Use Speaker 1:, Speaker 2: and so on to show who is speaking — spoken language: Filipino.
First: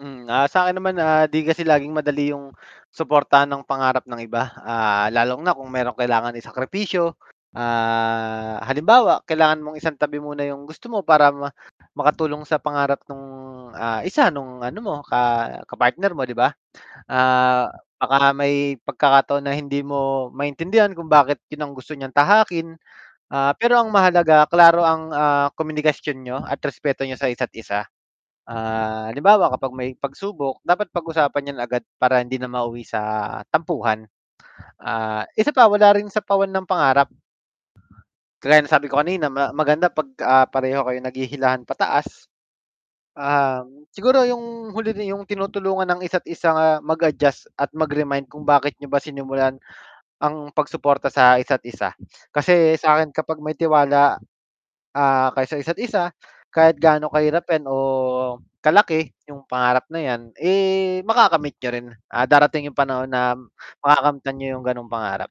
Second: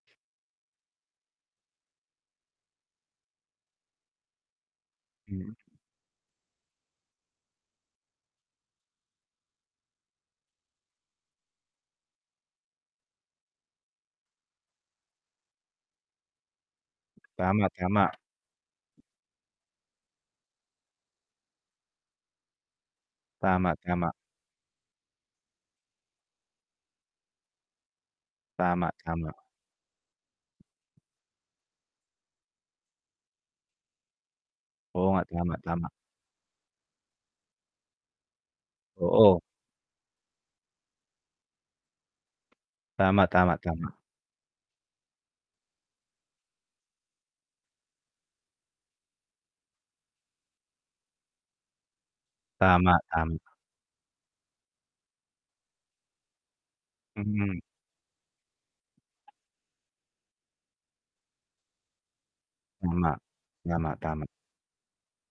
Speaker 1: Hmm, ah, sakin naman, ah, 'di kasi laging madali yung suportahan ng pangarap ng iba. Ah, lalo
Speaker 2: Hmm.
Speaker 1: na kung meron kailangan isakripisyo, ah, halimbawa kailangan mong isang tabi muna yung gusto mo para ma makatulong sa pangarap nung, ah, isa nung ano mo ka kapartner mo 'di ba?
Speaker 2: Tama,
Speaker 1: Ah,
Speaker 2: tama.
Speaker 1: baka may pagkakataon na hindi mo maintindihan kung bakit yun ang gusto niyang tahakin, ah,
Speaker 2: Tama,
Speaker 1: pero ang
Speaker 2: tama.
Speaker 1: mahalaga klaro ang, ah, komunikasyon niyo at respeto niyo sa isa't isa.
Speaker 2: Tama,
Speaker 1: Ah,
Speaker 2: tama.
Speaker 1: halimbawa kapag may pagsubok dapat pag-usapan yan agad, para hindi na mauwi sa tampuhan.
Speaker 2: Oo
Speaker 1: Ah,
Speaker 2: nga.
Speaker 1: isa
Speaker 2: Tama,
Speaker 1: pa
Speaker 2: tama.
Speaker 1: wala rin sapawan ng pangarap. Kagaya ng nasabi ko kanina
Speaker 2: Oo.
Speaker 1: ma maganda 'pag, ah, pareho kayo naghihilahan pataas.
Speaker 2: Tama, tama,
Speaker 1: Um,
Speaker 2: tama.
Speaker 1: siguro yung huli rin yung tinutulungan ng isa't isa mag-adjust at mag-remind kung bakit niyo ba sinimulan, ang pagsuporta sa isa't isa. Kasi
Speaker 2: Tama,
Speaker 1: sakin kapag
Speaker 2: tam
Speaker 1: may tiwala, ah, kayo sa isa't isa, kahit gaano kahirap
Speaker 2: Mhm.
Speaker 1: o kalaki yung pangarap na yan, eh, makakamit niyo rin, ah, darating yung panahon
Speaker 2: Tama.
Speaker 1: na
Speaker 2: Tama, tama.
Speaker 1: makakamtan niyo yung ganong pangarap.